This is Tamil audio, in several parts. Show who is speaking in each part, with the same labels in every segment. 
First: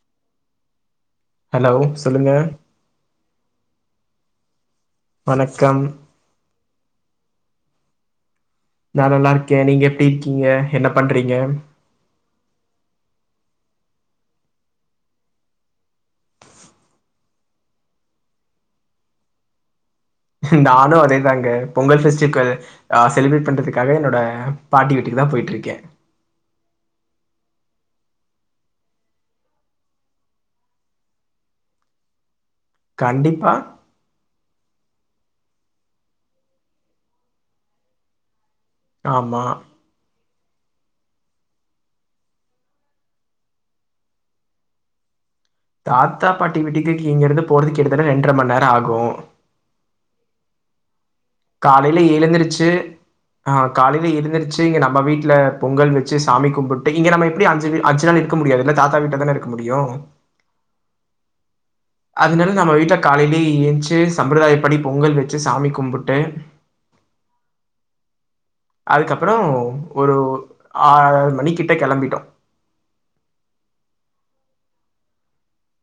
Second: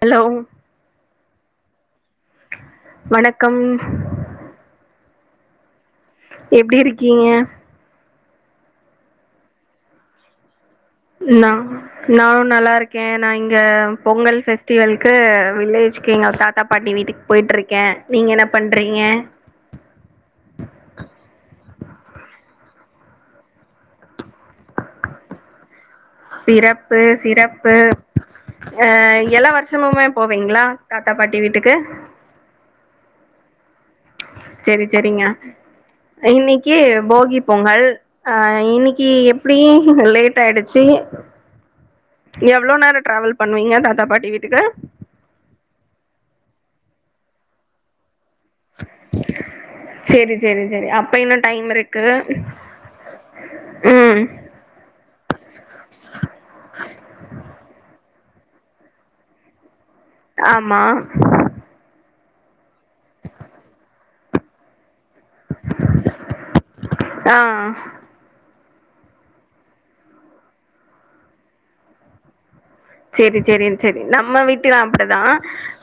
Speaker 1: ஹலோ
Speaker 2: ஹலோ சொல்லுங்க
Speaker 1: வணக்கம்
Speaker 2: வணக்கம்
Speaker 1: எப்டி இருக்கீங்க
Speaker 2: நா நல்லா இருக்கே நீங்க எப்டி இருக்கீங்க என்ன பண்றீங்க
Speaker 1: நா நா நல்லா இருக்கே நா இங்க பொங்கல் ஃபெஸ்டிவல்க்கு வில்லேஜ்க்கு எங்க தாத்தா பாட்டி வீட்டுக்கு போயி ருக்கேன் நீங்க என்ன பண்றீங்க
Speaker 2: நானு அதேதாங்க பொங்கல் ஃபெஸ்டிவல்கு அ செலிப்ரேட் பண்றதுக்காக என்னோட பாட்டி வீட்டுக்கு தா போயிட்ருக்கேன்
Speaker 1: சிறப்பு சிறப்பு அ எல்லா வருஷமுமே போவிங்ளா தாத்தா பாட்டி வீட்டுக்கு
Speaker 2: கண்டிப்பா
Speaker 1: சேரி சேரிங்க இன்னைக்கி போகி பொங்கல் அ இன்னிக்கு
Speaker 2: ஆமா
Speaker 1: எப்டி லேட் ஆயிடுச்சி எவ்ளோ நேரோ ட்ராவல் பண்ணுவீங்க தாத்தா பாட்டி வீட்டுக்கு
Speaker 2: தாத்தா பாட்டி வீட்டுக்கு இங்க இருந்து போறதுக்கு கிட்டதட்ட ரெண்ட்ர மண் நேரொ ஆகு
Speaker 1: செரி செரி செரி அப்ப இன்னு டைம்
Speaker 2: காலையில
Speaker 1: இருக்கு
Speaker 2: எலுந்துருச்சி ஆ காலையில
Speaker 1: ம்
Speaker 2: எழுந்துருச்சு இங்க நம்ப வீட்ல பொங்கல் வெச்சு சாமி கும்பிட்டு இங்க நம்ம எப்டி அஞ்சு வி அஞ்சு நாள் இருக்க முடியாதுல்ல தாத்தா வீட்ல தான இருக்க முடியு
Speaker 1: ஆமா
Speaker 2: அதனால நம்ம வீட்ல காலையிலயே ஏஞ்சு சம்பிரதாயப்படி பொங்கல் வெச்சு சா
Speaker 1: ஆ
Speaker 2: அதுக்கப்பறோ ஒரு ஆறு மணி கிட்ட கெளம்பிட்டோ
Speaker 1: செரி செரி செரி நம்ம வீட்டுலா அப்டிதா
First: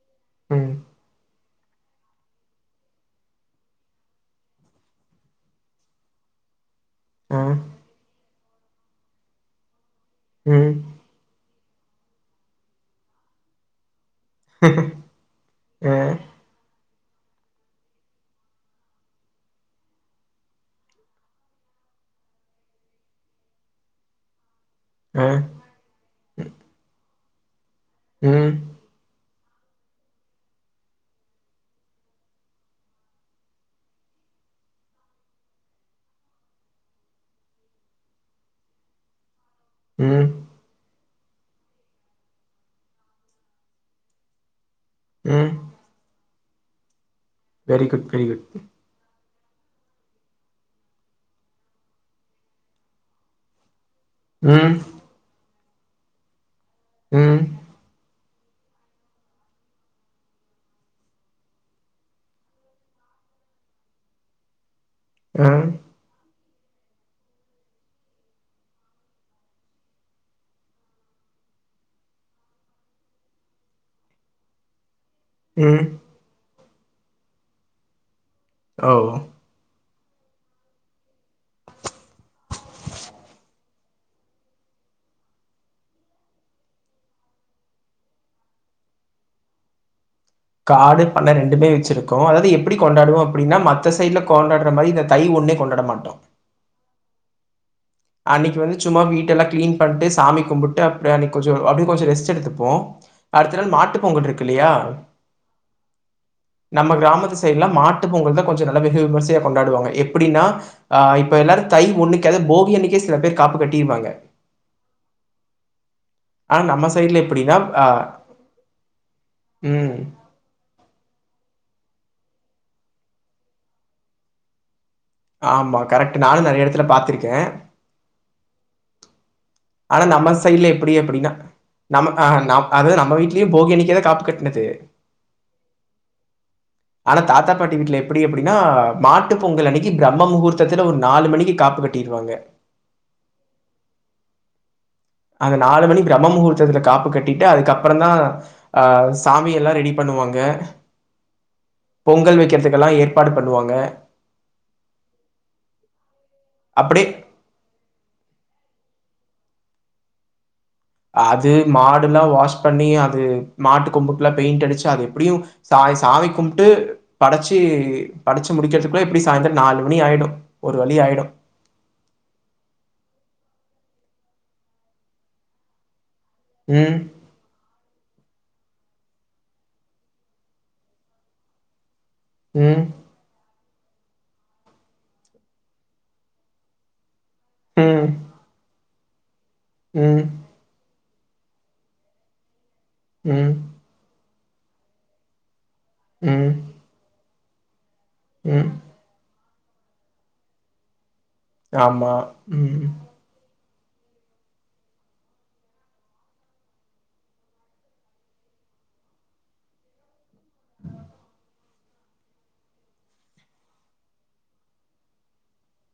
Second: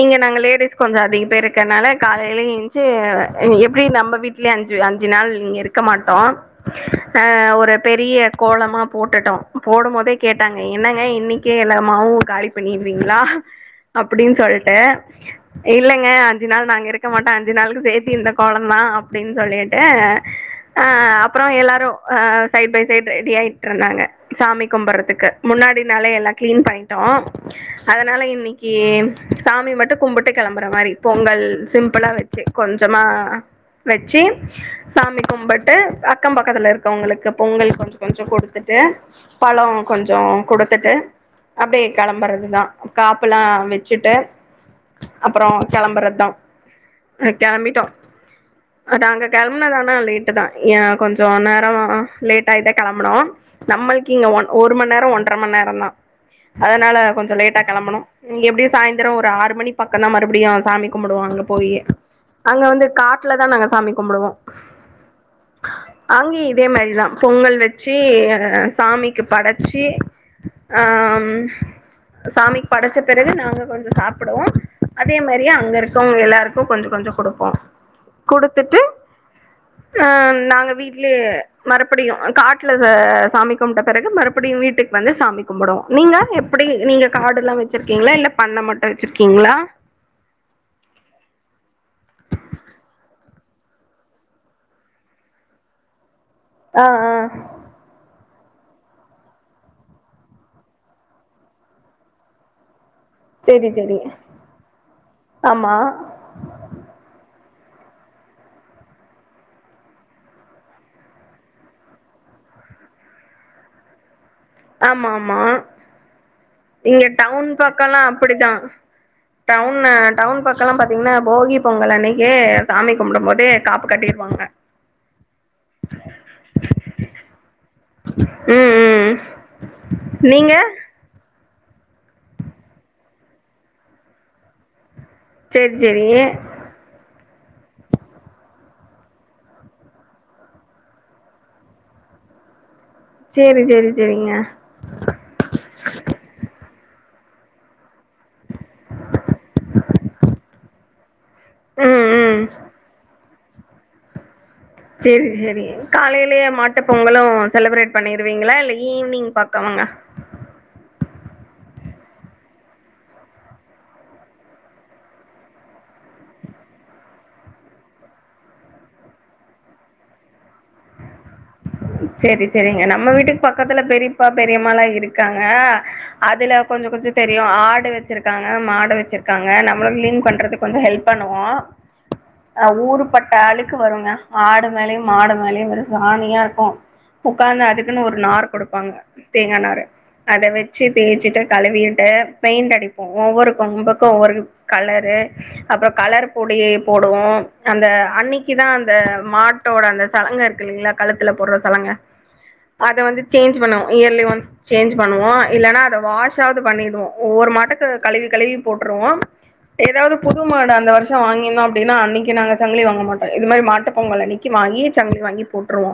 Speaker 1: இங்க நாங்க
Speaker 2: ம்.
Speaker 1: லேடிஸ் கொஞ்சம் அதிக பேர் இருக்கனால காலையில ஏஞ்சு எப்டி நம்ம வீட்லயே அஞ்சு அஞ்சு நாள் இங்க இருக்க மாட்டோ ஆ
Speaker 2: அ.
Speaker 1: ஒரு பெரிய கோலமா போட்டுட்டோ போடும்போது கேட்டாங்க
Speaker 2: ம்.
Speaker 1: என்னங்க இன்னிக்கே எல்லாமாவும் காலி பண்ணிருவீங்ளா அப்டின் சொல்ட்டு
Speaker 2: அ.
Speaker 1: இல்லங்க அஞ்சு நாள் நாங்க இருக் க்க மாட்டோ அஞ்சு நாளுக்கு சேத்தி இந்த கோலநாதான் அப்டின் சொல்லிட்டு அ அப்பறொ எல்லாரு அ சைட் பை சைட் ரெடி ஆயிட்ருந்தாங்க சாமி
Speaker 2: அ.
Speaker 1: கும்பறதுக்கு முன்ன னாடி நாளே எல்லா க்ளீன் பண்ணிட்டோ அதனால
Speaker 2: ம்.
Speaker 1: இன்னிக்கி சாமி மட்டு கும்புட்டு கெளம்பற மாரி பொங்கல் சிம்பிளா வச்சி கொஞ்சமா வச்சி சாமி கும்பட்டு அக்கம் பக்கத்துல இருக்கவங்களுக்கு பொங்கல் கொஞ்சோ கொஞ்சோ கொடுத்துட்டு டு பழொ கொஞ்சோ
Speaker 2: ம்.
Speaker 1: குடுத்துட்டு அப்டே கெளம்பறதுதா காப்பு எல்லா வச்சுட்டு அப்பறொ
Speaker 2: ம்.
Speaker 1: கெளம்பறத்தா கெளம்பிட்டோ
Speaker 2: வெரி குட், வெரி குட்.
Speaker 1: அதா அங்க கெ ம்மதானா லேட்டு தா ஏ கொஞ்சோ நேரோ லேட் ஆய்டே கெளம்பனோ நம்மள்க்கு கிங்க ஒன் ஒரு
Speaker 2: ம்.
Speaker 1: மண் நேரொ ஒன்ற மண் நேரொ தா அதனால கொஞ்ச
Speaker 2: ம்.
Speaker 1: லேட்டா கெளம்பணோ ங் எப்டியு சாயந்தரோ ஒரு ஆறு மணி பக்கந்தா மறுபடியு சாமி கும்படுவோ அங்க போய் அங்க வந்து காட்ல தா நாங்க சாமி கும்பிடுவோ
Speaker 2: அ.
Speaker 1: அங்கே இதே மாரிதா பொங்கல் வெச்சி சாமிக்கு படச்சி ஆம் சாமிக்கு படைச்ச பெறகு நாங்க கொஞ்ச சாப்டுவோ அதே மாரியே அங்க
Speaker 2: ம்.
Speaker 1: இருக்கவுங்க எல்லாருக்கூ கொஞ்சொ கொஞ்சொ குடுப்போ குடுத்துட்டு
Speaker 2: ஓ!
Speaker 1: அ நாங்க வீட்லயே மறுபடியு காட்ல சாமி கும்ட்ட பெறகு மறுபடியு வீட்டு ட்டுக்கு வந்து சாமி கும்புடுவோ நீங்க எப்டி நீங்க காடுல்லா வச்ரிக்கீங்ளா இல்ல பண்ண மட்டு வச்ரிக்கீங்ளா
Speaker 2: காடு பண்ண ரெண்டுமே வச்ர்கோ அதாவ்து எப்டி கொண்டாடுவோ அப்டின்னா மத்த சைட்ல கொண்டாட்ற மாரி இந்த தை ஒண் ஒன்னே கொண்டாட மாட்டோ
Speaker 1: ஆ ஆ
Speaker 2: அன்னக்கி வந்து சும்மா வீட்டெல்லா க்ளீன் பண்ட்டு சாமி கும்புட்டு அப்டி அன்னைக்கு கொஞ்ஜொ அப்டிய கொஞ்ஜொ ரெஸ்ட் எடுத்துப்போ அடுத்த
Speaker 1: செரி
Speaker 2: நாள்
Speaker 1: செரி
Speaker 2: மாட்டு பொங்கல்ருக்கு இல்லையா
Speaker 1: ஆமா
Speaker 2: நம்ம கிராமத்து சை சைடுல மாட்டு பொங்கல் தா கொஞ்ஜொ நல்ல வெகு விமர்சையா கொண்டாடுவாங்க எப்டினா ஆ இப்ப எல்லாரு தை ஒணணுக்கு போகி‌ அன்னைக்கு கே சில பேர் காப்பு கட்டிருவாங்க
Speaker 1: ஆமா ஆமா
Speaker 2: ஆனா நம்ம
Speaker 1: இங்க
Speaker 2: சைடுல
Speaker 1: டவுன்
Speaker 2: எப்படின்னா ஆ
Speaker 1: பக்கல்லா அப்டிதா டவுனு
Speaker 2: ம்
Speaker 1: டவுன் பக்கல்லா பாத்திங்ன்னா போகி பொங்கல் அன்னை க்கு சாமி கும்டும் போது காப்பு கட்டிருவாங்க
Speaker 2: ஆமா கரெக்ட்டு நானு நெறைய எடத்துல பாத்துருக்கே
Speaker 1: ம் ம்
Speaker 2: ஆனா நம்ம
Speaker 1: நீங்க
Speaker 2: சைட்ல எப்பிடி அப்பிடினா நம்ம அ ந அது நம்ம வீட்லியு போகி அன்னிக்குதா காப்பு கட்னது
Speaker 1: சேரி சேரி
Speaker 2: ஆனா தாத்தா பாட்டி வீட்ல எப்பிடி அப்பிடினா மாட்டு பொங்கல் அன்னைக்கி பிரம்ம முகூர்த்தத்துல ஒரு நாலு மணிக்கு காப்பு கட்டி ருவாங்க
Speaker 1: செரி செரி செரிங்க
Speaker 2: பு கட்டிட்டு அதுக்கப்பறந்தா அ சாமி எல்லா ரெடி பண்ணுவாங்க
Speaker 1: ம்
Speaker 2: பொங்கல்
Speaker 1: ம்
Speaker 2: வெக்றதுக்கெல்லா ஏற்பாடு பண்ணுவாங்க
Speaker 1: சேரி சேரி காலையிலேயே மாட்டு
Speaker 2: அப்டியே
Speaker 1: பொங்கலு செலபுரேட் பண்ணி ருவீங்களா இல்ல ஈவ்னிங் பக்கமங்க
Speaker 2: அது மாடுல்லா வாஷ் பண்ணி அது மாட்டு கொம்புக்லா பெயிண்டடிச்சு அது எப்டியு சா ய் சாமி கும்ட்டு படச்சு படச்சு முடிக்றதுக்குள்ள எப்டி சாய்ந்தர் நாலு மணி ஆயிடு ஒரு வழி ஆயிடு
Speaker 1: செரி செரிங்க நம்ம வீட்டுக் பக்கத்தில பெரிப்பா பெரியம்மாலா இருக்காங்க அதுல கொஞ்சோ
Speaker 2: ம்
Speaker 1: கொஞ்சு தெரியு ஆடு வெச்சுருக்கா ங்க மாடு வெச்ருக்காங்க நம்ளு க்ளீன் பண்றதுக் கொஞ்சோ ஹெல்ப் பண்ணுவோ அ
Speaker 2: ம்
Speaker 1: ஊருபட்ட அழுக்கு வருங்க ஆடு மேலயு மாடு மேலயு வெறு சாணியா இருக்கு உக்காந்து அதுக்குன்
Speaker 2: ம்
Speaker 1: ஒரு நாரு குடுப்பாங்க தேங்கா நாறு
Speaker 2: ம்
Speaker 1: அத வெச்சு தேச்சிட்டு கழுவிட்டு பெயிண்டடிப்போ ஒவ்வொரு
Speaker 2: ம்
Speaker 1: கொம்புக்கு ஒவ்வொரு கலரு அப்றோ கலரு
Speaker 2: ம்
Speaker 1: பொடி போடுவோ அந்த அன்னிக்கி தா
Speaker 2: ம்
Speaker 1: அந்த மா ட்டோட அந்த சலங்க இருக்கு இல்லிங்களா கழுத்துல போட்ற சலங்க
Speaker 2: ஆமா ம்
Speaker 1: அத வந்து சேஞ்சு பண்ணுவோ இயர்லி ஒன்ஸ் சேஞ்சு பண்ணுவோ இல்லனா அத வாஷ்ஷாது பண்ணிடுவோ ஒவ்வொரு மாட்டுக்கு கழுவி கழுவி போட்டு ட்றுவோ எதாவது புது மாடு அந்த வர்ஷோ வாங்கிந்தோ அப்டின்னா அன்னைக்கு நாங்க சங்கிலி வாங்க மாட்டோ இது மாரி மாட்டு பொங்கல் அன்னிக்கி வாங்கி சங்கிலி வாங்கி போட்ருவோ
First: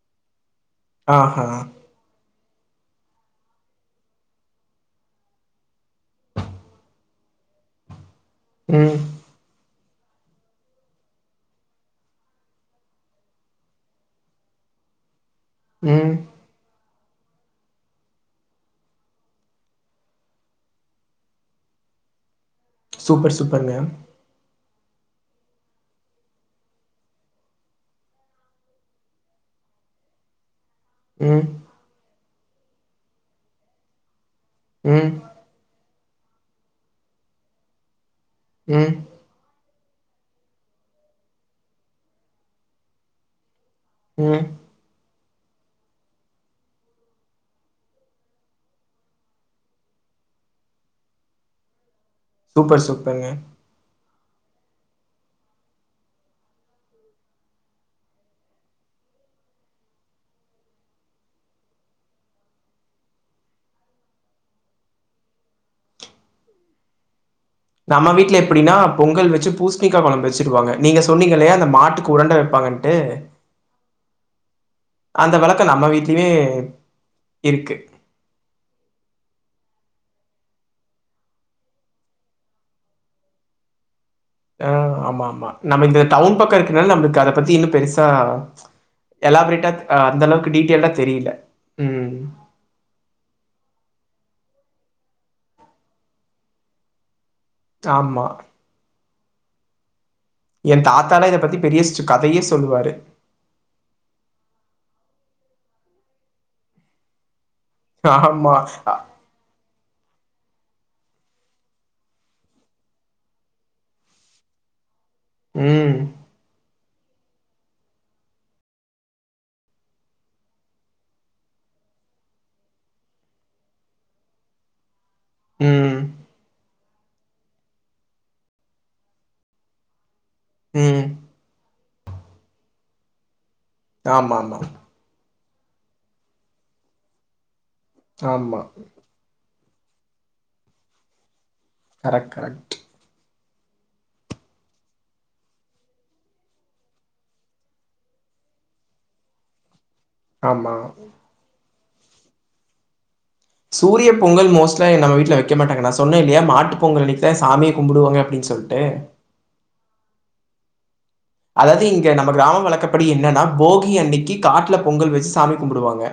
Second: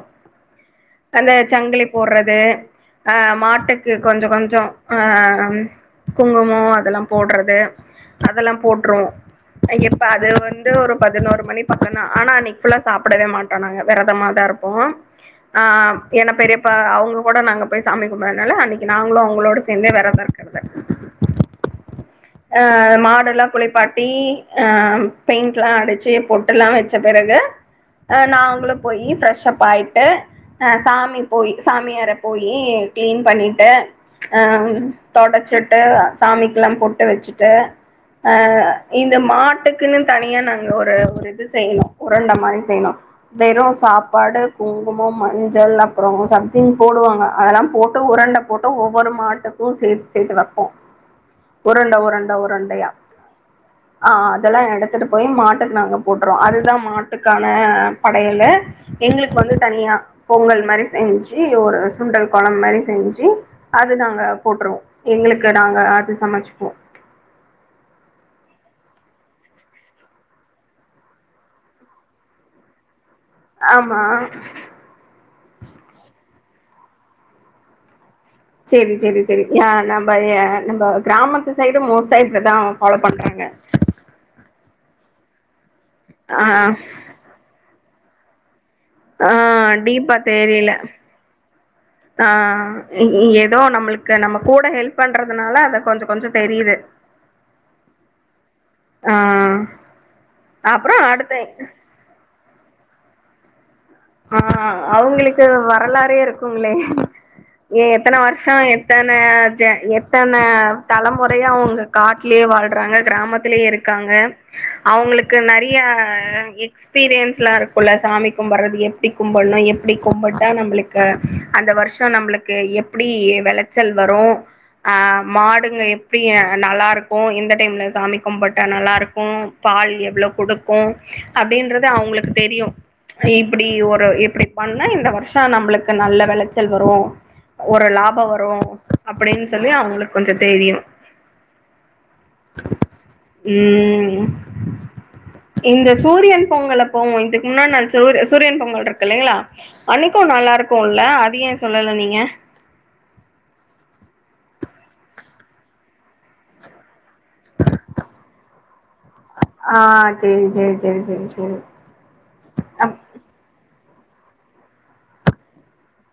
Speaker 1: அந்த
Speaker 2: ஆஹா
Speaker 1: சங்கிலி போட்றது ஆ மாட்டுக்கு கொஞ்சோ கொஞ்சோ ஆ ம் குங்குமோ அதெல்லா போட்றது அதெல்லா
Speaker 2: ம்
Speaker 1: போட்ருவோ இப்ப அது வந்து ஒரு பதினோரு மணி பக்கந்தா ஆனா அன்னிக் ஃபுல்லா சாப்பிடவே மாட்டோ நாங்க வெரதமாதா இருப்போ ஆ
Speaker 2: ம்
Speaker 1: ஏனா பெரியப்பா அவுங்க கூட நாங்க போய் சாமி கும்பர்னால அன்னைக்கு நாங்களு அவுங்களோட சேந்தே வெரதோ இருக்கறது அ
Speaker 2: சூப்பர்
Speaker 1: மாடல்லா
Speaker 2: சூப்பர்ங்க
Speaker 1: குளிப்பாட்டி அ பெயிண்ட்லா அடிச்சு பொட்டல்லா வெச்ச பெறகு அ நாங்ளு போயி ஃப்ரெஷப் ஆய்ட்டு ஆ சாமி
Speaker 2: ம்
Speaker 1: போயி சாமியற போயி க்ளீன் பண்ணிட்டு அ
Speaker 2: ம்
Speaker 1: தொடச்சிட்டு சாமிக்லா பொட்டு வெச்சிட்டு அ
Speaker 2: ம்
Speaker 1: இந்த மாட்டுக் குனு தனியா நாங்க ஒரு ஒரு இது செய்யணு உரண்ட மாரி செய்ணு வெறு சாப்பாடு
Speaker 2: ம்
Speaker 1: கு ங்கம் மஞ்சள் அப்புறோ சம்திங் போடுவாங்க அதெல்லா போட்டு உரண்ட போட்டு ஒவ்வொரு மாட்டுக்கு சே சேத்து வெப்போ உரண்ட உரண்
Speaker 2: சூப்பர் சூப்பர்ங்க
Speaker 1: ஆ அதெல்லா எடுத்துட்டு போயி மாட்டுக் நாங்க போட்டுறோ அதுதா மாட்டுக்கான படையலு எங்களுக் வந்து தனியா பொங்கல் மாரி செஞ்சி ஒரு சுண்டல் கொழம்பு மாரி செஞ்சி அது நாங்க போ அப்றோ எங்குளுக்கு நாங்க அது சமச்சுப்போ
Speaker 2: நம்ம வீட்ல எப்டினா பொங்கல் வெச்சு பூஸ்ணிக்கா கொழம்பு வெச்சுருவாங்க நீங்க சொன்னீங்களயா அந்த மாட்டுக்கு உரண்ட வெப்பா அங்க வந்ட்டு
Speaker 1: ஆமா
Speaker 2: அந்த வழக்க நம்ம வீட்லயுமே இருக்கு
Speaker 1: சேரி சேரி சேரி அ நம்ப எ நம்ப கிராமத்து சைடும் மோஸ்டா இப்டிதா ஃபாலோ பண்றாங்க [unintelligible]
Speaker 2: ஆ ஆமா ஆமா நம்ம இந்த டவுன்
Speaker 1: ஆ
Speaker 2: பக்கோ இருக்குனால நம்ளுக்கு அத பத்தி இன்னு பெருசா
Speaker 1: ஆ
Speaker 2: எலாப்ரீட்டாத் அ
Speaker 1: டீப்பா
Speaker 2: அந்த அளவுக்கு
Speaker 1: தெரில
Speaker 2: டீட்டெயல்டா தெரில
Speaker 1: ஆ எதோ நம்ளுக் க நம்ம கூட ஹெல்ப் பண்றதுனால அத கொஞ்சோ கொஞ்சோ தெரியுது
Speaker 2: ஆமா
Speaker 1: ஆ
Speaker 2: எ
Speaker 1: அப்புறோ
Speaker 2: தாத்தாலா இத
Speaker 1: அடுத்த
Speaker 2: பத்தி பெரிய ஸ்ட் கதையே சொல்லுவாரு
Speaker 1: ஆ அவுங்குளுக்கு வரலாறே இருக்குங்ளே எ எத்தன வர்ஷோ
Speaker 2: ஆமா அ
Speaker 1: எத்தன ச எத் தன தலமுறையா அவுங்க காட்லயே வாழ்றாங்க கிராமத்திலயே இருக்காங்க அவுங்குளுக்கு நறியா
Speaker 2: ம்
Speaker 1: எக்ஸ்பீரியன்ஸ்லா இருக்குல சாமி கும்பற்றது எ எப்டி கும்பட்னு எப்டி கும்புட்டா நம்ளுக்கு அந்த வர்ஷோ நம்ளுக்கு எப்டி வெளச்சல் வ ரும் அ மாடுங்க
Speaker 2: ம்
Speaker 1: எப்டி நல்லாருக் போ எந்த டைம்ல சாமி கும்புட்ட நல்லாருக்கு பால் எவ்ளோ குடுக்கு
Speaker 2: ம்
Speaker 1: அப்டின்றது அவுங்குளுக்கு தெரியு இப்புடி ஒரு
Speaker 2: ஆமா
Speaker 1: இப்டி
Speaker 2: ஆமா
Speaker 1: பண்ணா இந்த வர்ஷ் ச்சா நம்புளுக்கு நல்ல வெளச்சல் வரு ஒரு லாபோ வரு
Speaker 2: ஆமா
Speaker 1: அப்படின் சொல்லி அவுங்குளுக் கொஞ்சோ தெரியு
Speaker 2: கரெக்ட் கரெக்ட்
Speaker 1: ம் இந்த சூரியன் பொங்கலப்போ இதுக் முன்னாட் நாள் சூரு சூரியன் பொங்கல்ருக் குள்ளைங்ளா அன்னிக்கு
Speaker 2: ஆமா
Speaker 1: நல்லாருக்குள்ள அது எ சொல்லல நீங்க
Speaker 2: சூரிய பொங்கல் மோஸ்ட்டா நம்ம வீட்ல வெக்க மாட்டாங்க நா சொன்ன இல்லியா மாட்டுப் பொங்கல் அனிக் த சாமிய கும்புடுவாங்க அப்டின் சொல்ட்டு
Speaker 1: ஆ சேரி சேரி சேரி சேரி
Speaker 2: அதாது இங்க நம்ம கிராமம்
Speaker 1: அப்
Speaker 2: வழக்கப்படி என்னன்னா போகி அன்னிக்கி காட்ல பொங்கல் வெச்சு சாமி கும்புடுவாங்க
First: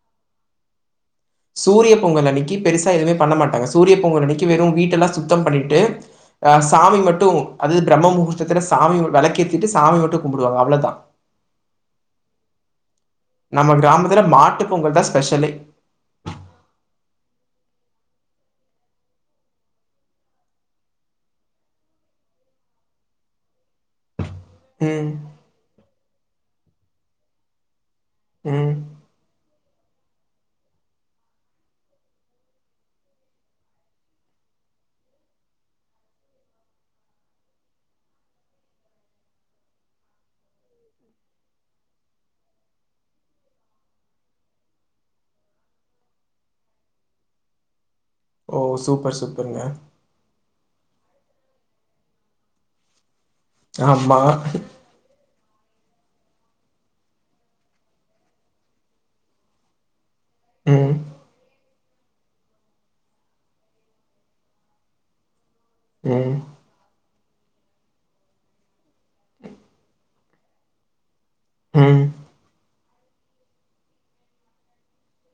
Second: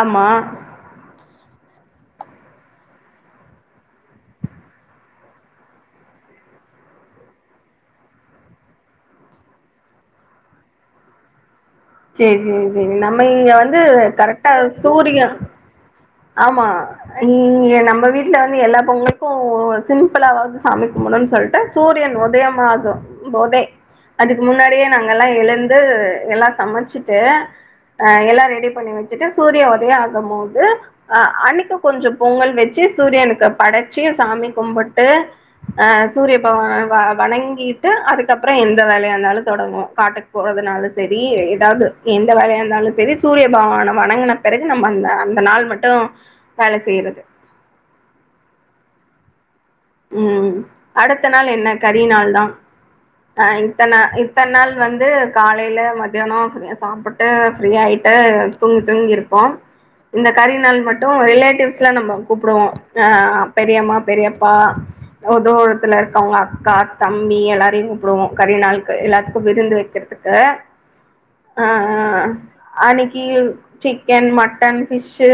Speaker 1: ஆமா
Speaker 2: சூரிய பொங்கல் அன்னிக்கி பெருசா எதுமே பண்ண மாட்டாங்க சூரிய பொங்கல் அன்னிக்கி வெறு வீட்டலா சுத்தம் பண்ணிட்டு ஆ சாமி மட்டு அது பிரம்மமுகூர்த்தத்துல சாமி வெளக்கேத்திட்டு சாமி மட்டு கும்புடுவாங்க அவ்ளோதா
Speaker 1: சேரி சேரி சேரி நம்ம இங்க
Speaker 2: நம்ம
Speaker 1: வந்து
Speaker 2: கிராமத்துல
Speaker 1: கரெக்டா
Speaker 2: மாட்டு பொங்கல் தான்
Speaker 1: சூரிய
Speaker 2: ஸ்பெஷலே.
Speaker 1: ஆமா இங்க நம்ப வீட்ல வந்து எல்லா பொங்களுக்கு சிம்புளாவாவ்து சாமி கும்பட்னுன் சொல்ட்டு சூரியன் உதயமாகு போதே அதுக்கு முன்னாடியே
Speaker 2: ம்,
Speaker 1: நாங்கல்லா எழுந்து எல்லா சமச்சுட்டு அ எல்லா ரெடி
Speaker 2: ம்.
Speaker 1: பண்ணி வெச்சுட்டு சூரிய ஒதயோ ஆகமோது அ அன்னிக்கு கொஞ்சோ பொங்கல் வெச்சு சூரியனுக்கு படச்சு சாமி கும்புட்டு அ சூரிய பவான வ வணங்கீட்டு அதுக்கப்றோ எந்த வேலயாருந்தாலு தொடங்குவோ காட்டுக் போறதுனாலு சே சேரி எதாது எந்த வேலயாருந்தாலு சேரி சூரிய பகவான வணங்குன பிறகு நம்ப அந்த அந்த நாள் மட் டு வேல செய்றது
Speaker 2: ஓ சூப்பர் சூப்பருங்க
Speaker 1: ம் அடுத்த நாள் என்ன கறி நாள் தா அ இத்தன
Speaker 2: ஆமா.
Speaker 1: இத்தன் நாள் வந்து கால் லைல மத்யானோ ஃப்ரீயா சாப்புட்டு ஃப்ரீயாய்ட்டு தூங்கி தூங்கிருப்போ இந்த கறி நாள்
Speaker 2: ம்,
Speaker 1: மட்டு ரிலேட்டிவ்ஸ்லா நம்மோ கூப்டுவோ அ பெரியம்மா பெரியப் பா ஒ தூரத்துல இருக்கவ்ங்க
Speaker 2: ம்,
Speaker 1: அக்கா தம்பி எல்லாரையு கூப்டுவோ கறி நாளுக்கு எல்லாத்துக்கு விருந்து வைக்கிறதுக்கு ஆ
Speaker 2: ம்,
Speaker 1: ஆ அன்னிக்கி சிக்கன் மட்டன் ஃபிஷ்ஷு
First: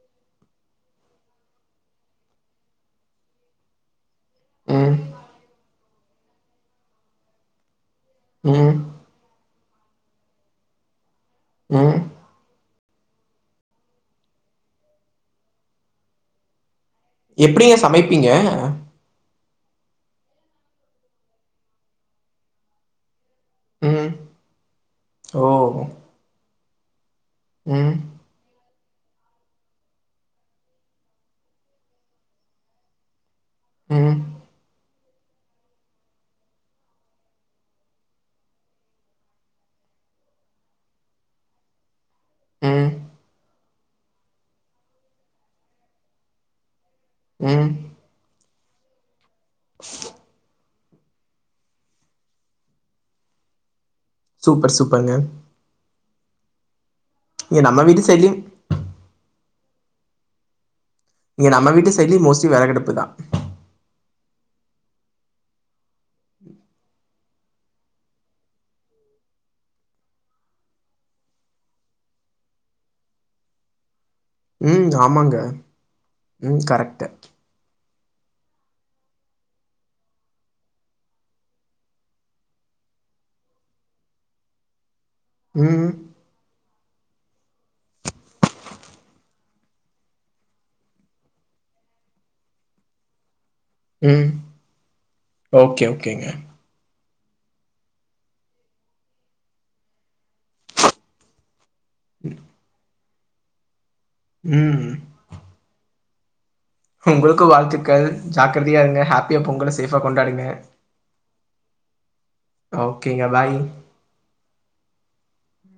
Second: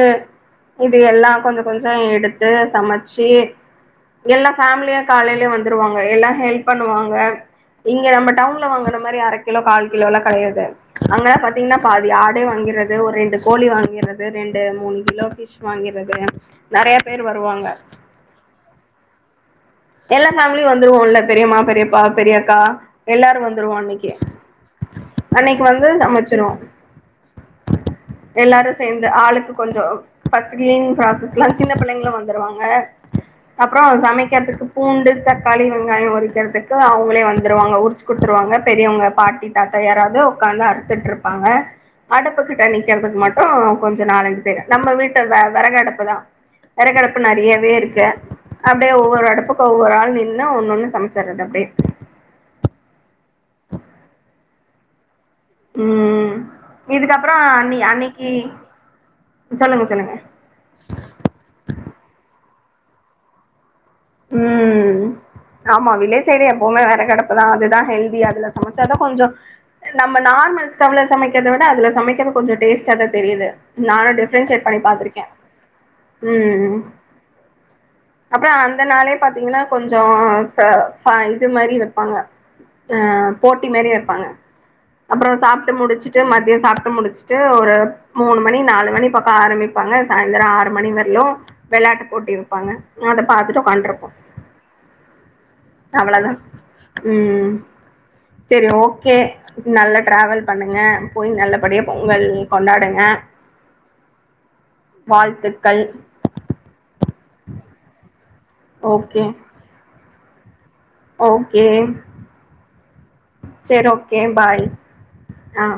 Speaker 1: இது எல்லா கொஞ்ச கொஞ்சோ எடுத்து சமச்சி எல்லா
Speaker 2: ம்,
Speaker 1: ஃபமிலியா காலைலே வந்துருவாங்க எல்லா ஹெல்ப் பண்ணுவாங்க இங்க நம்ம டவுன்ல
Speaker 2: ம்,
Speaker 1: வாங்கனமாரி அரக்கிலோ கால் கிலோலா கடையாது அங்க பாத்தீங்னா
Speaker 2: ம்.
Speaker 1: பாதி ஆ டே வாங்கிறது ஒரு ரெண்டு கோழி வாங்கிறது ரெண்டு மூணு கிலோ ஃபிஷ் வாங்கிறது நறையா பேர் வருவாங்க
Speaker 2: எப்படிங்க சமைப்பீங்க?
Speaker 1: எல்லா ஃபேமிலியு வந்துருவோல்ல பெரியம்மா பெரியப்பா பெரிய அக்கா எல்லாரு வந்துருவோ
Speaker 2: ம்.
Speaker 1: அன்னைக்கி
Speaker 2: ஓ!
Speaker 1: அன்னைக்கி வந்து சமச்சிருவோ
Speaker 2: ம்
Speaker 1: எல்லாரு சேந்து ஆளுக்கு கொஞ்சோ அ ஃபர்ஸ்ட் க்ளீனிங் ப்ராசஸ்ல்லா சின்ன பிள்ளைங்களு வந்துருவாங்க அப்றோ
Speaker 2: ம்.
Speaker 1: சமைக்கிறதுக்கு பூண்டு தக்காளி வெங்காயோ உரிக்கிறதுக்கு அவுங்களே வந்துருவாங்க உரிச்சு குட்த்துருவாங்க பெரியவங்க பாட்டி தாத்தா யாராவது உக்காந்து அற்த்துட்டு இருப்பாங்க அடுப்பு கிட்ட
Speaker 2: ம்
Speaker 1: நிக்கற்துக்கு மட்டு கொஞ்சோ நாலஞ்சு பேரு நம்ம வீட்ட வ வெறகு அடுப்பு தா வெறகடுப்பு
Speaker 2: ம்
Speaker 1: நறையவே இருக்கு அப்டியே ஒவ்வொரு அடுப்பு க்கு ஒவ்வொரு ஆள் நின்னு ஒன்னொண்ணு சமைச்சிர்றது அப்டியே
Speaker 2: சூப்பர் சூப்பர்ங்க
Speaker 1: ம் ம் இதுக்கப்றோ
Speaker 2: இங்க
Speaker 1: அன்னி
Speaker 2: நம்ம வீட்டு
Speaker 1: அன்னிக்கி
Speaker 2: சைட்லயும்
Speaker 1: சொல்லுங்க சொல்லுங்க
Speaker 2: இங்க நம்ம வீட்டு சைட்லயு மோஸ்ட்லி வெறகடுப்பு தா
Speaker 1: ம் ஆமா வில்லேஜ் சைடு எப்பவுமே வெறகு அடுப்புதா அதுதா ஹெல்தி அதுல சமைச்சாதா கொஞ்சோ நம்ம நார்மல் ஸ்டவ்ல சமைக்கற்த விட அதுல சமைக்கிறது கொஞ்சோ டேஸ்டா தா தெரியுது நாலா டேஸ் ட்டே ஜெக் பண்ணி
Speaker 2: ம்
Speaker 1: பாத்திருகே
Speaker 2: ஆமாங்க
Speaker 1: ம் அப்றோ அந் அந்தனாலே பாத்தீங்னா கொஞ்சோ ச ப இது மரி வெப்பாங்க அ போட்டி மாரி வெப்பாங்க அப்றோ சாப்ட்டு
Speaker 2: ம்
Speaker 1: முடிச்சுட்டு மத்யோ சாப் புட்டு முடிச்சிட்டு ஒரு மூணு மணி நாலு மணி பக்கோ ஆரம்பிப்பாங்க சாயந்திரோ ஆறு மணி வர்லு வெள் ளாட்டு போட்டி வெப்பாங்க நா அத பாத்துட்டோ உக்காண்ட்ருப்போ
Speaker 2: ம் ஓகே ஓகேங்க
Speaker 1: அவ்ளதா ம் செரி ஓகே நல்ல டிராவல் பண்ணுங்க போய் நல்லபடியா பொங்கல் கொண்டாடுங்க
Speaker 2: ம்
Speaker 1: வாழ்த்துக்கள்
Speaker 2: உங்களுக்கு வாழ்த்துக்கள் ஜாக்ரதையா இருங்க
Speaker 1: ஓகே
Speaker 2: ஹப்பியா பொங்கல சேஃபா கொண்டாடுங்க
Speaker 1: ஓகே
Speaker 2: ஓகேங்க பாய்
Speaker 1: செரி ஓகே பாய் ஆ